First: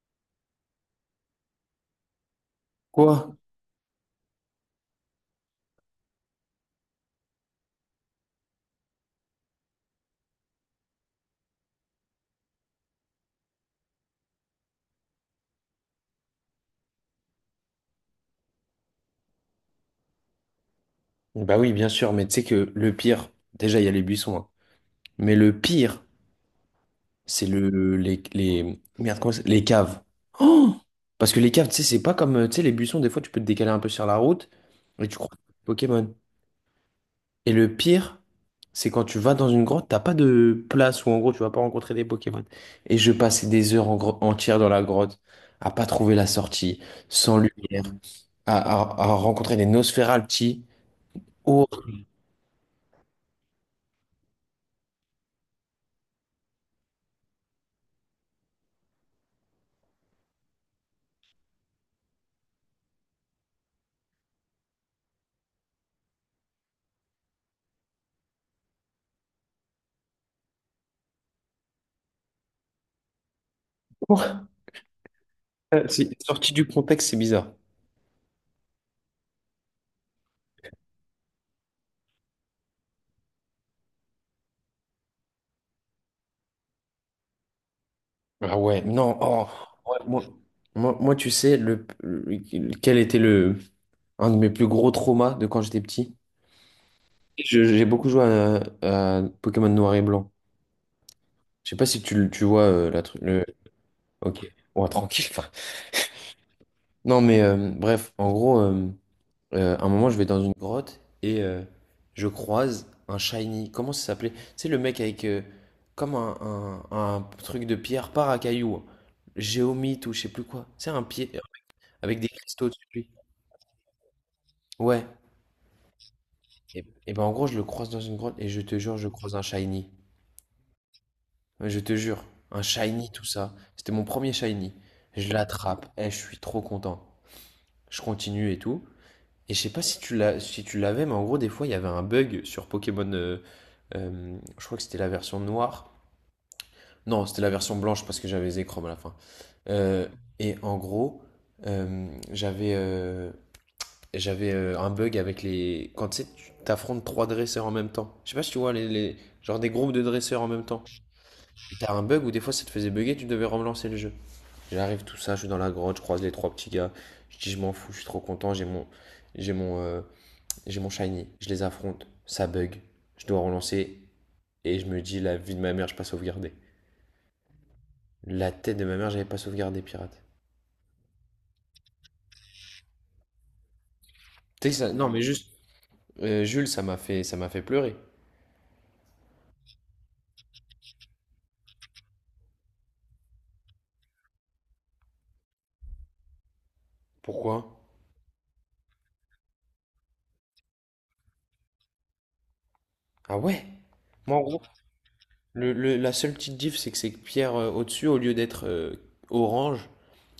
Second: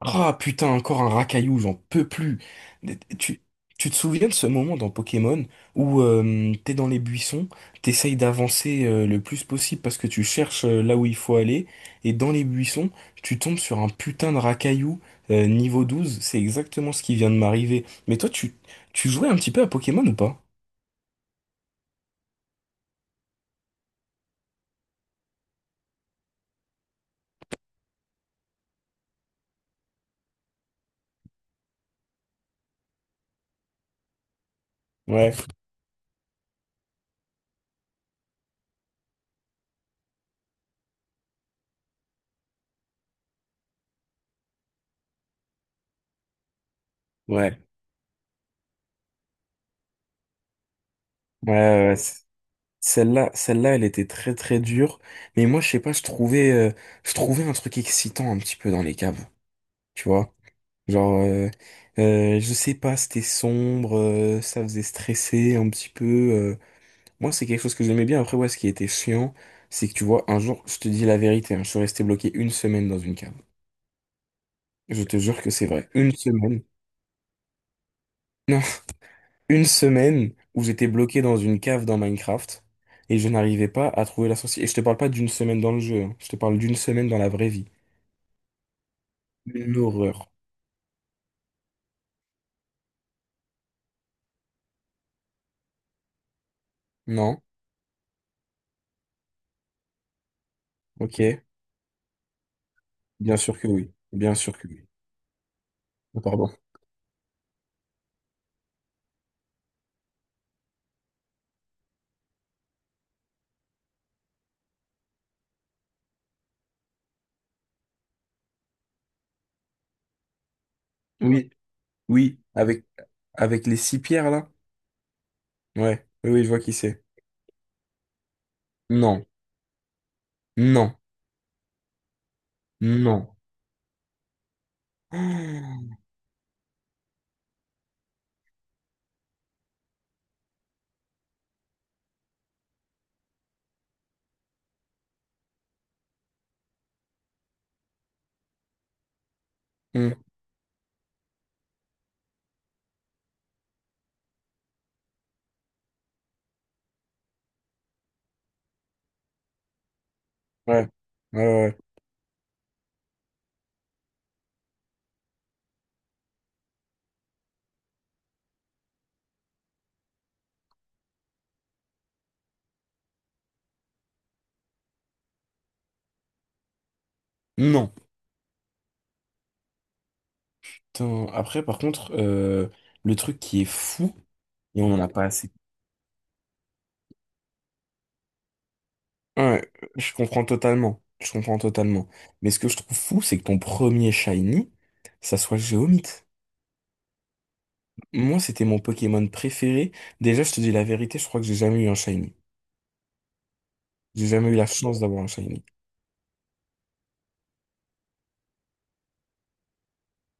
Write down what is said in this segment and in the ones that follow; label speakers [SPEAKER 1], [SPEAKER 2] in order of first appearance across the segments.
[SPEAKER 1] Ah putain, encore un racaillou, j'en peux plus.
[SPEAKER 2] Quoi?
[SPEAKER 1] Tu, tu te souviens de ce moment dans Pokémon où t'es dans les buissons, t'essayes d'avancer le plus possible parce que tu cherches là où il faut aller, et dans les buissons, tu tombes sur un putain de racaillou niveau 12, c'est exactement ce qui vient de m'arriver. Mais toi, tu jouais un petit peu à Pokémon ou pas?
[SPEAKER 2] Bah oui, bien sûr, mais tu sais que le pire, déjà il y a les buissons, hein. Mais le pire, c'est les merde, les caves. Oh! Parce que les caves, tu sais, c'est pas comme tu sais les buissons, des fois tu peux te décaler un peu sur la route et tu crois
[SPEAKER 1] Ouais,
[SPEAKER 2] Pokémon. Et le pire, c'est quand tu vas dans une grotte, t'as pas de place où en gros tu vas pas rencontrer des Pokémon. Et je passais des heures entières dans la grotte à pas trouver la sortie, sans
[SPEAKER 1] ouais,
[SPEAKER 2] lumière, à rencontrer des Nosferalti.
[SPEAKER 1] ouais,
[SPEAKER 2] Oh.
[SPEAKER 1] ouais, ouais, celle-là, celle-là, elle était très très dure. Mais moi, je sais pas, je trouvais un truc excitant un petit peu dans les caves, tu vois? Genre, euh, je sais pas, c'était sombre, ça faisait stresser un petit peu. euh. Moi, c'est quelque chose que j'aimais bien. Après, ouais, ce qui était chiant, c'est que tu vois, un jour, je te dis la vérité, hein, je suis resté bloqué une semaine dans une cave. Je te jure que c'est vrai.
[SPEAKER 2] C'est
[SPEAKER 1] Une
[SPEAKER 2] sorti
[SPEAKER 1] semaine.
[SPEAKER 2] du contexte, c'est bizarre.
[SPEAKER 1] Non, une semaine où j'étais bloqué dans une cave dans Minecraft et je n'arrivais pas à trouver la sortie. Et je te parle pas d'une semaine dans le jeu, hein, je te parle d'une semaine dans la vraie vie.
[SPEAKER 2] Ah ouais, non, oh,
[SPEAKER 1] Une
[SPEAKER 2] ouais, moi,
[SPEAKER 1] horreur.
[SPEAKER 2] tu sais, quel était le, un de mes plus gros traumas de quand j'étais petit?
[SPEAKER 1] Non?
[SPEAKER 2] J'ai beaucoup joué à Pokémon Noir et Blanc.
[SPEAKER 1] Ok.
[SPEAKER 2] Je sais pas si tu vois euh, la, tru-
[SPEAKER 1] Bien
[SPEAKER 2] le...
[SPEAKER 1] sûr que oui. Bien
[SPEAKER 2] Ok,
[SPEAKER 1] sûr que oui.
[SPEAKER 2] ouais, tranquille. Enfin.
[SPEAKER 1] Oh, pardon.
[SPEAKER 2] Non, mais bref, en gros, à un moment, je vais dans une grotte et je croise un shiny. Comment ça s'appelait? C'est le mec avec comme un truc de pierre, par à cailloux. Géomite ou je sais plus quoi. C'est un pied
[SPEAKER 1] Oui,
[SPEAKER 2] avec des
[SPEAKER 1] oui,
[SPEAKER 2] cristaux
[SPEAKER 1] avec,
[SPEAKER 2] dessus. Lui.
[SPEAKER 1] avec les six pierres là?
[SPEAKER 2] Ouais.
[SPEAKER 1] Ouais, oui, oui, je vois qui
[SPEAKER 2] Et,
[SPEAKER 1] c'est.
[SPEAKER 2] et ben en gros, je le croise dans une grotte et je te jure, je
[SPEAKER 1] Non,
[SPEAKER 2] croise un shiny.
[SPEAKER 1] non,
[SPEAKER 2] Je te jure, un shiny, tout
[SPEAKER 1] non.
[SPEAKER 2] ça. C'était mon premier shiny. Je l'attrape, et je suis trop content. Je continue et tout. Et je sais pas si tu l'as, si tu l'avais, mais en gros, des fois, il y avait un bug sur Pokémon. Je crois que c'était la version noire. Non, c'était la version blanche parce que j'avais Zekrom à la fin. Euh,
[SPEAKER 1] Hmm,
[SPEAKER 2] et en gros, euh, j'avais euh, j'avais un bug avec les. Quand tu sais, tu t'affrontes trois dresseurs en même temps. Je sais pas si tu vois, genre des groupes de dresseurs en même temps.
[SPEAKER 1] ouais, ouais, ouais,
[SPEAKER 2] Et
[SPEAKER 1] ouais.
[SPEAKER 2] t'as un bug où des fois ça te faisait bugger, tu devais relancer le jeu. J'arrive, tout ça, je suis dans la grotte, je croise les trois petits gars. Je dis, je m'en fous, je suis trop content. J'ai mon. euh, j'ai mon shiny, je les affronte, ça bug, je dois relancer et je me dis la vie de ma mère, je pas sauvegardé.
[SPEAKER 1] Non.
[SPEAKER 2] La tête de ma mère, j'avais pas sauvegardé pirate.
[SPEAKER 1] Putain, après, par contre, le truc qui est fou,
[SPEAKER 2] Tu sais que
[SPEAKER 1] et on en a
[SPEAKER 2] non mais
[SPEAKER 1] pas
[SPEAKER 2] juste
[SPEAKER 1] assez.
[SPEAKER 2] Jules, ça m'a fait pleurer.
[SPEAKER 1] Ouais, je comprends totalement. Je comprends totalement. Mais ce que je trouve fou, c'est que ton premier shiny, ça soit Géomite.
[SPEAKER 2] Pourquoi?
[SPEAKER 1] Moi, c'était mon Pokémon préféré. Déjà, je te dis la vérité, je crois que j'ai jamais eu un shiny.
[SPEAKER 2] Ah ouais.
[SPEAKER 1] J'ai
[SPEAKER 2] Moi en
[SPEAKER 1] jamais eu
[SPEAKER 2] gros,
[SPEAKER 1] la chance d'avoir un shiny.
[SPEAKER 2] la seule petite diff c'est que ces pierres au-dessus au lieu d'être orange,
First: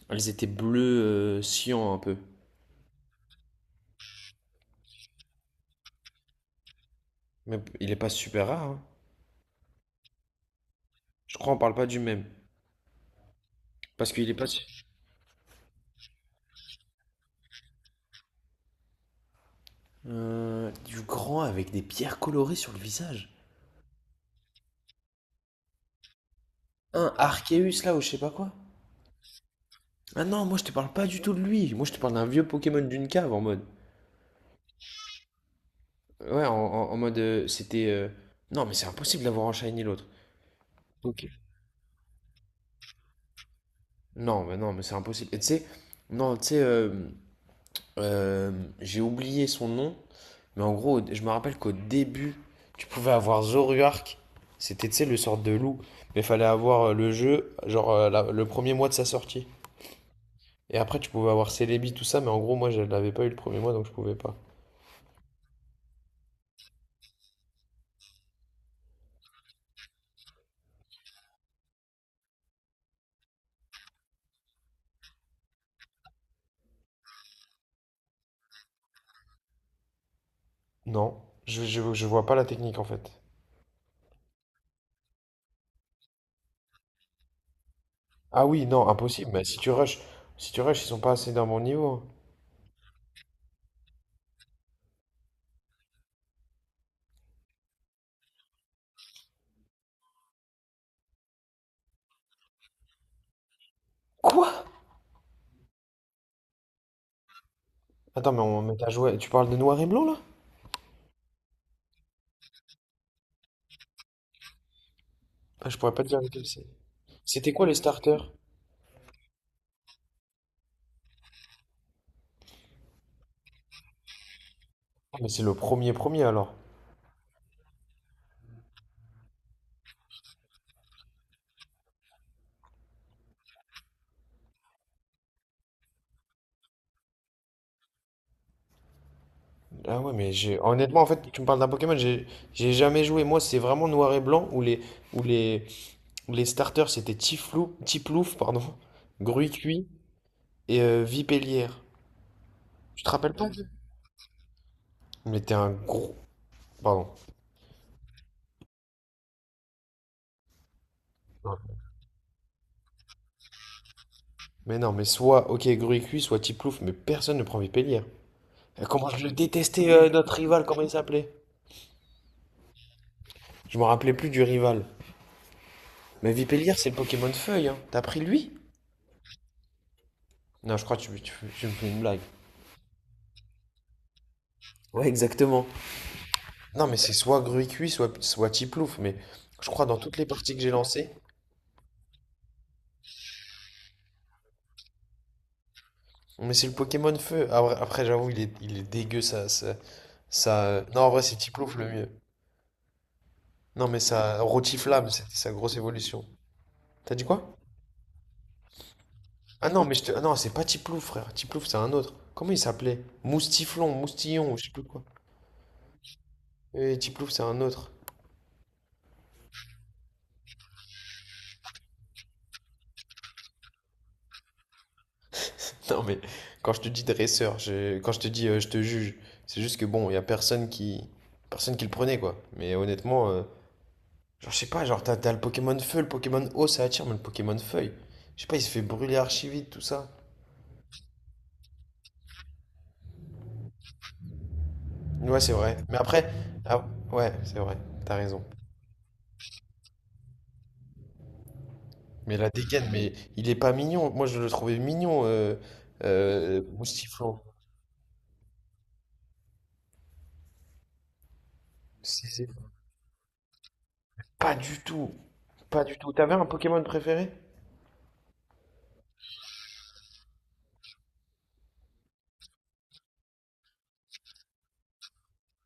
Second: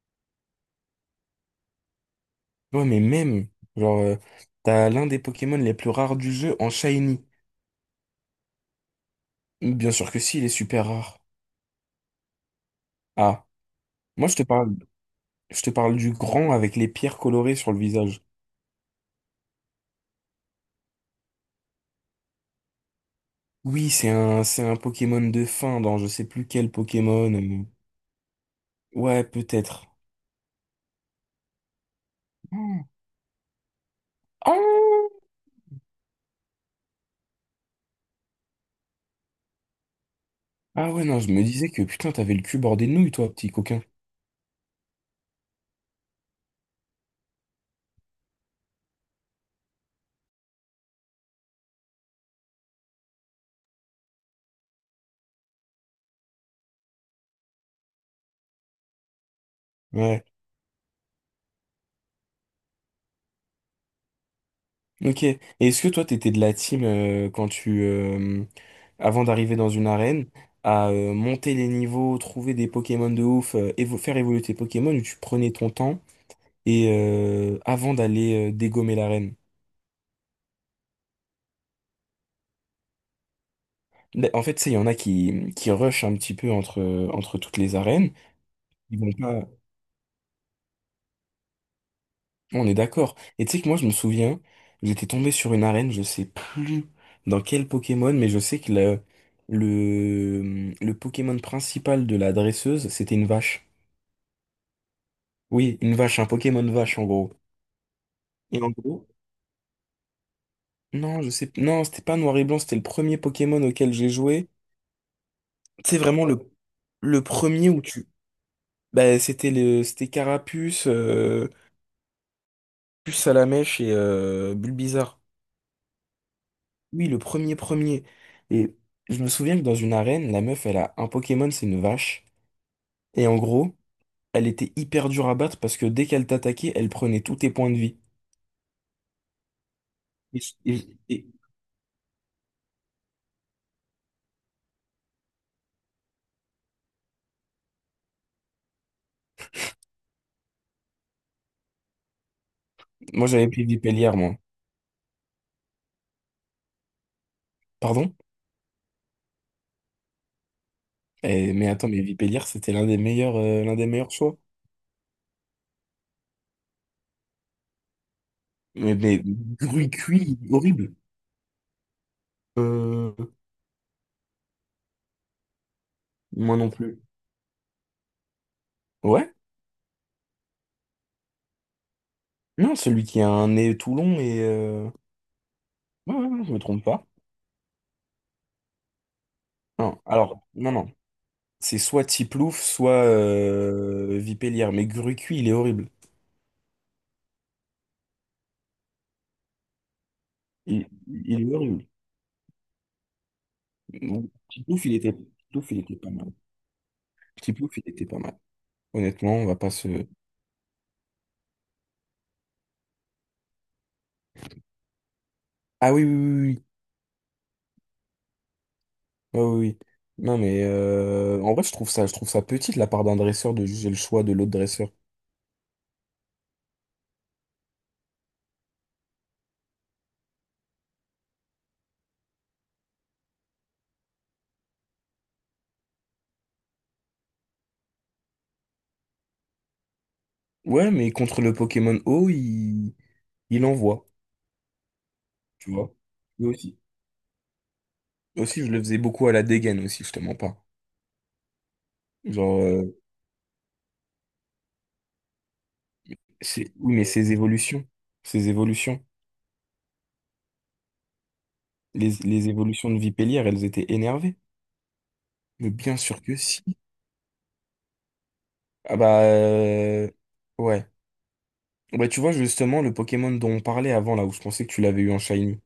[SPEAKER 2] elles étaient bleues cyan un peu.
[SPEAKER 1] Ouais, mais même, genre, euh, t'as l'un des Pokémon les plus rares du jeu en Shiny.
[SPEAKER 2] Mais il est pas super rare hein.
[SPEAKER 1] Bien sûr que si, il est super rare.
[SPEAKER 2] Je crois on parle pas du même
[SPEAKER 1] Ah,
[SPEAKER 2] parce
[SPEAKER 1] moi
[SPEAKER 2] qu'il est pas su-
[SPEAKER 1] je te parle du grand avec les pierres colorées sur le visage.
[SPEAKER 2] Du grand avec des pierres colorées sur le visage.
[SPEAKER 1] Oui, c'est un Pokémon de fin dans je sais plus quel
[SPEAKER 2] Un
[SPEAKER 1] Pokémon.
[SPEAKER 2] Arceus là ou je sais pas quoi.
[SPEAKER 1] Ouais, peut-être.
[SPEAKER 2] Ah non, moi je te parle pas du tout de lui. Moi je te parle d'un vieux Pokémon d'une cave en mode.
[SPEAKER 1] Ah,
[SPEAKER 2] Ouais, en mode c'était. Non, mais c'est impossible d'avoir en shiny l'autre.
[SPEAKER 1] ah ouais, non, je me disais que putain, t'avais le cul bordé de nouilles, toi, petit coquin.
[SPEAKER 2] Non, mais non, mais c'est impossible. Et tu sais, non, tu sais, euh, j'ai oublié son nom, mais en gros, je me rappelle qu'au début, tu pouvais avoir Zoruark. C'était, tu sais, le sort de loup. Mais fallait avoir le jeu, genre le premier mois de sa sortie.
[SPEAKER 1] Ouais.
[SPEAKER 2] Et après, tu pouvais avoir Celebi, tout ça, mais en gros, moi je l'avais pas eu le premier mois donc je pouvais pas.
[SPEAKER 1] Ok. Et est-ce que toi, t'étais de la team avant d'arriver dans une arène, à monter les niveaux, trouver des Pokémon de ouf, faire évoluer tes Pokémon, où tu prenais ton temps et avant d'aller dégommer l'arène?
[SPEAKER 2] Non, je vois pas la technique en fait.
[SPEAKER 1] Mais en fait, tu sais, il y en a qui rushent un petit peu entre, entre toutes les arènes.
[SPEAKER 2] Ah oui, non,
[SPEAKER 1] Ils vont
[SPEAKER 2] impossible. Mais
[SPEAKER 1] pas.
[SPEAKER 2] si tu rushes, ils sont pas assez d'un bon niveau.
[SPEAKER 1] On est d'accord. Et tu sais que moi, je me souviens, j'étais tombé sur une arène, je sais plus dans quel Pokémon, mais je sais que le Pokémon principal de la dresseuse, c'était une vache.
[SPEAKER 2] Quoi?
[SPEAKER 1] Oui, une vache, un Pokémon vache en gros.
[SPEAKER 2] Attends, mais on
[SPEAKER 1] Et en
[SPEAKER 2] met à
[SPEAKER 1] gros,
[SPEAKER 2] jouer. Tu parles de Noir et Blanc là?
[SPEAKER 1] non, je sais, non, c'était pas noir et blanc, c'était le premier Pokémon auquel j'ai joué.
[SPEAKER 2] Ah, je pourrais
[SPEAKER 1] C'est
[SPEAKER 2] pas te dire
[SPEAKER 1] vraiment
[SPEAKER 2] lequel c'est.
[SPEAKER 1] le
[SPEAKER 2] C'était quoi
[SPEAKER 1] premier
[SPEAKER 2] les
[SPEAKER 1] où
[SPEAKER 2] starters?
[SPEAKER 1] c'était c'était Carapuce, Puce à la mèche et
[SPEAKER 2] Ah,
[SPEAKER 1] Bulbizarre.
[SPEAKER 2] mais c'est le premier premier alors.
[SPEAKER 1] Oui, le premier premier. Et je me souviens que dans une arène, la meuf, elle a un Pokémon, c'est une vache. Et en gros, elle était hyper dure à battre parce que dès qu'elle t'attaquait, elle prenait tous tes points de vie.
[SPEAKER 2] Ah ouais, mais
[SPEAKER 1] Et,
[SPEAKER 2] j'ai
[SPEAKER 1] et-
[SPEAKER 2] honnêtement en fait,
[SPEAKER 1] et-
[SPEAKER 2] tu me parles d'un Pokémon, j'ai jamais joué. Moi, c'est vraiment Noir et Blanc où les où les starters c'était Tiflou, Tiplouf, pardon, Gruicui et Vipélière. Tu te
[SPEAKER 1] moi,
[SPEAKER 2] rappelles pas?
[SPEAKER 1] j'avais pris Vipélière, moi.
[SPEAKER 2] Mais t'es un gros. Pardon.
[SPEAKER 1] Pardon? Eh, mais attends, mais Vipélière, c'était l'un des meilleurs choix.
[SPEAKER 2] Mais non, mais soit OK Gruy cuit, soit Tiplouf, mais personne ne prend Vipélier.
[SPEAKER 1] Mais,
[SPEAKER 2] Comment
[SPEAKER 1] mais
[SPEAKER 2] je le détestais,
[SPEAKER 1] gru-
[SPEAKER 2] notre
[SPEAKER 1] cuit,
[SPEAKER 2] rival, comment il
[SPEAKER 1] horrible.
[SPEAKER 2] s'appelait?
[SPEAKER 1] Euh,
[SPEAKER 2] Je me rappelais plus du rival. Mais
[SPEAKER 1] moi non
[SPEAKER 2] Vipélier, c'est le
[SPEAKER 1] plus.
[SPEAKER 2] Pokémon Feuille, hein. T'as pris lui?
[SPEAKER 1] Ouais?
[SPEAKER 2] Non, je crois que tu me fais une blague.
[SPEAKER 1] Non, celui qui a un nez tout long et...
[SPEAKER 2] Ouais, exactement.
[SPEAKER 1] Ouais, ouais, ouais, je me trompe
[SPEAKER 2] Non, mais
[SPEAKER 1] pas.
[SPEAKER 2] c'est soit Gruy cuit, soit Tiplouf, mais je crois dans
[SPEAKER 1] Non,
[SPEAKER 2] toutes les
[SPEAKER 1] alors,
[SPEAKER 2] parties que j'ai
[SPEAKER 1] non, non.
[SPEAKER 2] lancées.
[SPEAKER 1] C'est soit Tiplouf, soit Vipélière. Mais Grucui, il est horrible.
[SPEAKER 2] Mais c'est le Pokémon Feu. Ah, ouais, après, j'avoue, il est dégueu,
[SPEAKER 1] Il,
[SPEAKER 2] non, en vrai, c'est
[SPEAKER 1] il est
[SPEAKER 2] Tiplouf
[SPEAKER 1] horrible.
[SPEAKER 2] le mieux. Non, mais
[SPEAKER 1] Bon,
[SPEAKER 2] ça. Rotiflamme, c'était sa
[SPEAKER 1] Tiplouf,
[SPEAKER 2] grosse
[SPEAKER 1] il était pas
[SPEAKER 2] évolution.
[SPEAKER 1] mal.
[SPEAKER 2] T'as dit quoi?
[SPEAKER 1] Tiplouf, il était pas mal. Honnêtement, on va
[SPEAKER 2] Ah
[SPEAKER 1] pas
[SPEAKER 2] non,
[SPEAKER 1] se...
[SPEAKER 2] ah non, c'est pas Tiplouf, frère. Tiplouf, c'est un autre. Comment il s'appelait? Moustiflon, Moustillon, je sais plus quoi.
[SPEAKER 1] Ah oui, oui, oui, oui.
[SPEAKER 2] Tiplouf, c'est un autre.
[SPEAKER 1] Ah oui, oui. Non, mais en vrai, je trouve ça petit de la part d'un dresseur de juger le choix de l'autre dresseur.
[SPEAKER 2] Non, mais quand je te dis dresseur, quand je te dis je te juge, c'est juste que bon, il y a personne qui le prenait, quoi. Mais honnêtement, genre, je sais pas, genre, t'as le Pokémon Feu, le Pokémon Eau, ça attire, mais le Pokémon Feuille, je sais pas, il se fait brûler archi vite, tout ça.
[SPEAKER 1] Ouais, mais contre le Pokémon O, il envoie,
[SPEAKER 2] Ouais, c'est
[SPEAKER 1] tu
[SPEAKER 2] vrai.
[SPEAKER 1] vois.
[SPEAKER 2] Mais après,
[SPEAKER 1] Moi aussi.
[SPEAKER 2] ah, ouais, c'est vrai, t'as raison.
[SPEAKER 1] Moi aussi, je le faisais beaucoup à la dégaine aussi, je te mens pas.
[SPEAKER 2] Mais la
[SPEAKER 1] Genre,
[SPEAKER 2] dégaine,
[SPEAKER 1] euh,
[SPEAKER 2] mais il est pas mignon. Moi, je le trouvais mignon,
[SPEAKER 1] c'est, oui, mais ses
[SPEAKER 2] Moustiflon.
[SPEAKER 1] évolutions. Ses évolutions. Les,
[SPEAKER 2] C'est-
[SPEAKER 1] les évolutions de Vipellier, elles étaient énervées.
[SPEAKER 2] Pas du tout,
[SPEAKER 1] Mais
[SPEAKER 2] pas
[SPEAKER 1] bien
[SPEAKER 2] du tout.
[SPEAKER 1] sûr
[SPEAKER 2] T'avais
[SPEAKER 1] que
[SPEAKER 2] un
[SPEAKER 1] si.
[SPEAKER 2] Pokémon préféré?
[SPEAKER 1] Ah bah euh, ouais. Bah tu vois justement le Pokémon dont on parlait avant là où je pensais que tu l'avais eu en Shiny.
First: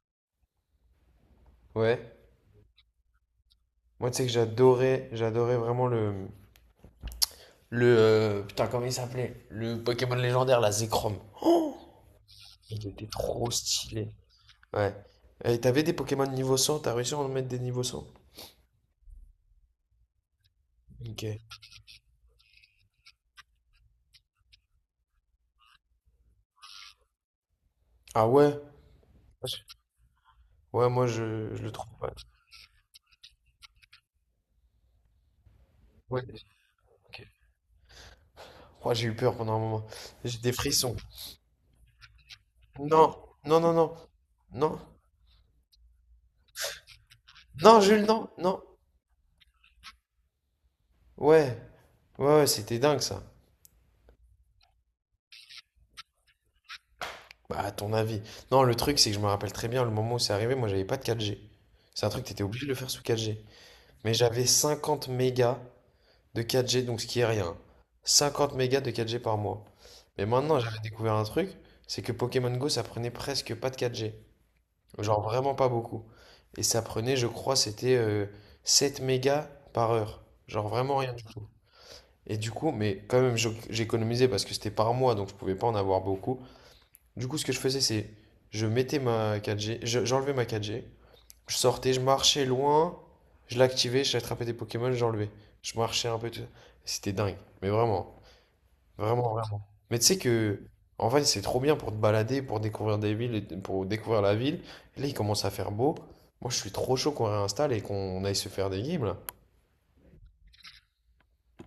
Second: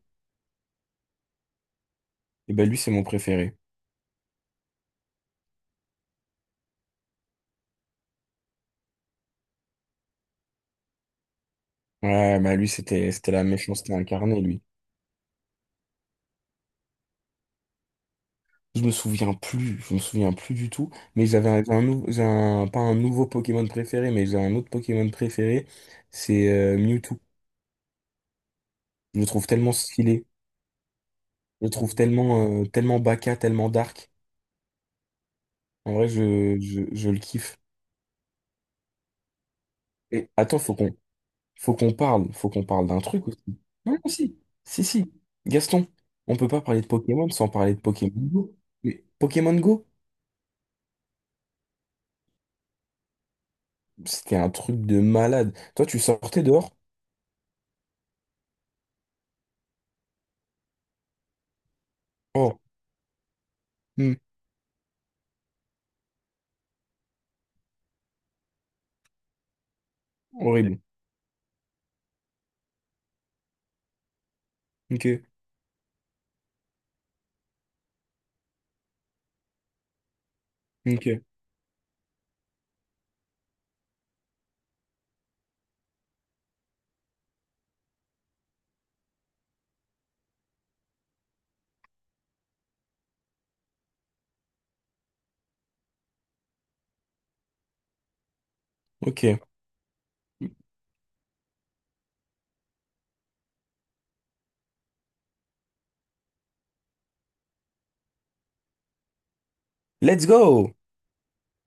[SPEAKER 2] Ouais.
[SPEAKER 1] Et bah lui c'est mon préféré.
[SPEAKER 2] Moi, tu sais que j'adorais vraiment le... Putain, comment il s'appelait? Le Pokémon légendaire, la Zekrom.
[SPEAKER 1] Ouais bah lui
[SPEAKER 2] Il était
[SPEAKER 1] c'était la
[SPEAKER 2] trop
[SPEAKER 1] méchanceté
[SPEAKER 2] stylé.
[SPEAKER 1] incarnée lui.
[SPEAKER 2] Ouais. Et t'avais des Pokémon niveau 100? T'as réussi à en mettre des niveaux 100?
[SPEAKER 1] Je me souviens plus du tout.
[SPEAKER 2] Ok.
[SPEAKER 1] Mais j'avais un nou- j'ai un- pas un nouveau Pokémon préféré, mais j'ai un autre Pokémon préféré, c'est Mewtwo.
[SPEAKER 2] Ah ouais?
[SPEAKER 1] Je le trouve tellement stylé,
[SPEAKER 2] Ouais, moi, je
[SPEAKER 1] je
[SPEAKER 2] le
[SPEAKER 1] le
[SPEAKER 2] trouve
[SPEAKER 1] trouve
[SPEAKER 2] pas.
[SPEAKER 1] tellement tellement baka, tellement dark. En vrai
[SPEAKER 2] Ouais,
[SPEAKER 1] je le
[SPEAKER 2] ok.
[SPEAKER 1] kiffe.
[SPEAKER 2] Oh, j'ai eu peur pendant un moment.
[SPEAKER 1] Et
[SPEAKER 2] J'ai des
[SPEAKER 1] attends,
[SPEAKER 2] frissons.
[SPEAKER 1] faut qu'on parle d'un
[SPEAKER 2] Non,
[SPEAKER 1] truc aussi.
[SPEAKER 2] non, non, non.
[SPEAKER 1] Non, non, si,
[SPEAKER 2] Non.
[SPEAKER 1] si, si. Gaston, on peut pas parler de Pokémon sans parler de
[SPEAKER 2] Non, Jules,
[SPEAKER 1] Pokémon
[SPEAKER 2] non,
[SPEAKER 1] Go.
[SPEAKER 2] non.
[SPEAKER 1] Mais Pokémon Go,
[SPEAKER 2] Ouais. Ouais, ouais, c'était dingue, ça.
[SPEAKER 1] c'était un truc de malade. Toi, tu sortais dehors?
[SPEAKER 2] Bah, à ton avis. Non, le truc, c'est que je me rappelle très bien le moment où c'est arrivé, moi, j'avais pas de 4G. C'est un truc t'étais
[SPEAKER 1] Oh,
[SPEAKER 2] obligé de le faire sous 4G. Mais
[SPEAKER 1] hmm,
[SPEAKER 2] j'avais 50 mégas de 4G, donc ce qui est rien. 50 mégas de 4G par mois. Mais maintenant, j'avais
[SPEAKER 1] horrible.
[SPEAKER 2] découvert un truc, c'est que Pokémon Go, ça prenait presque pas de 4G.
[SPEAKER 1] Ok,
[SPEAKER 2] Genre vraiment pas beaucoup. Et ça prenait, je crois, c'était 7 mégas par heure. Genre vraiment
[SPEAKER 1] ok,
[SPEAKER 2] rien du tout. Et du coup, mais quand même, j'économisais parce que c'était par mois, donc je pouvais pas en avoir beaucoup. Du coup, ce que je faisais, c'est je mettais ma 4G, j'enlevais ma 4G, je sortais, je marchais loin, je l'activais, j'attrapais des Pokémon, j'enlevais. Je marchais un peu, tout ça. C'était dingue, mais vraiment, vraiment,
[SPEAKER 1] ok.
[SPEAKER 2] vraiment. Mais tu sais que, en vrai, c'est trop bien pour te balader, pour découvrir des villes, et pour découvrir la ville. Et là, il commence à faire beau. Moi, je suis trop chaud qu'on réinstalle et qu'on aille se faire des games, là.
[SPEAKER 1] Let's go!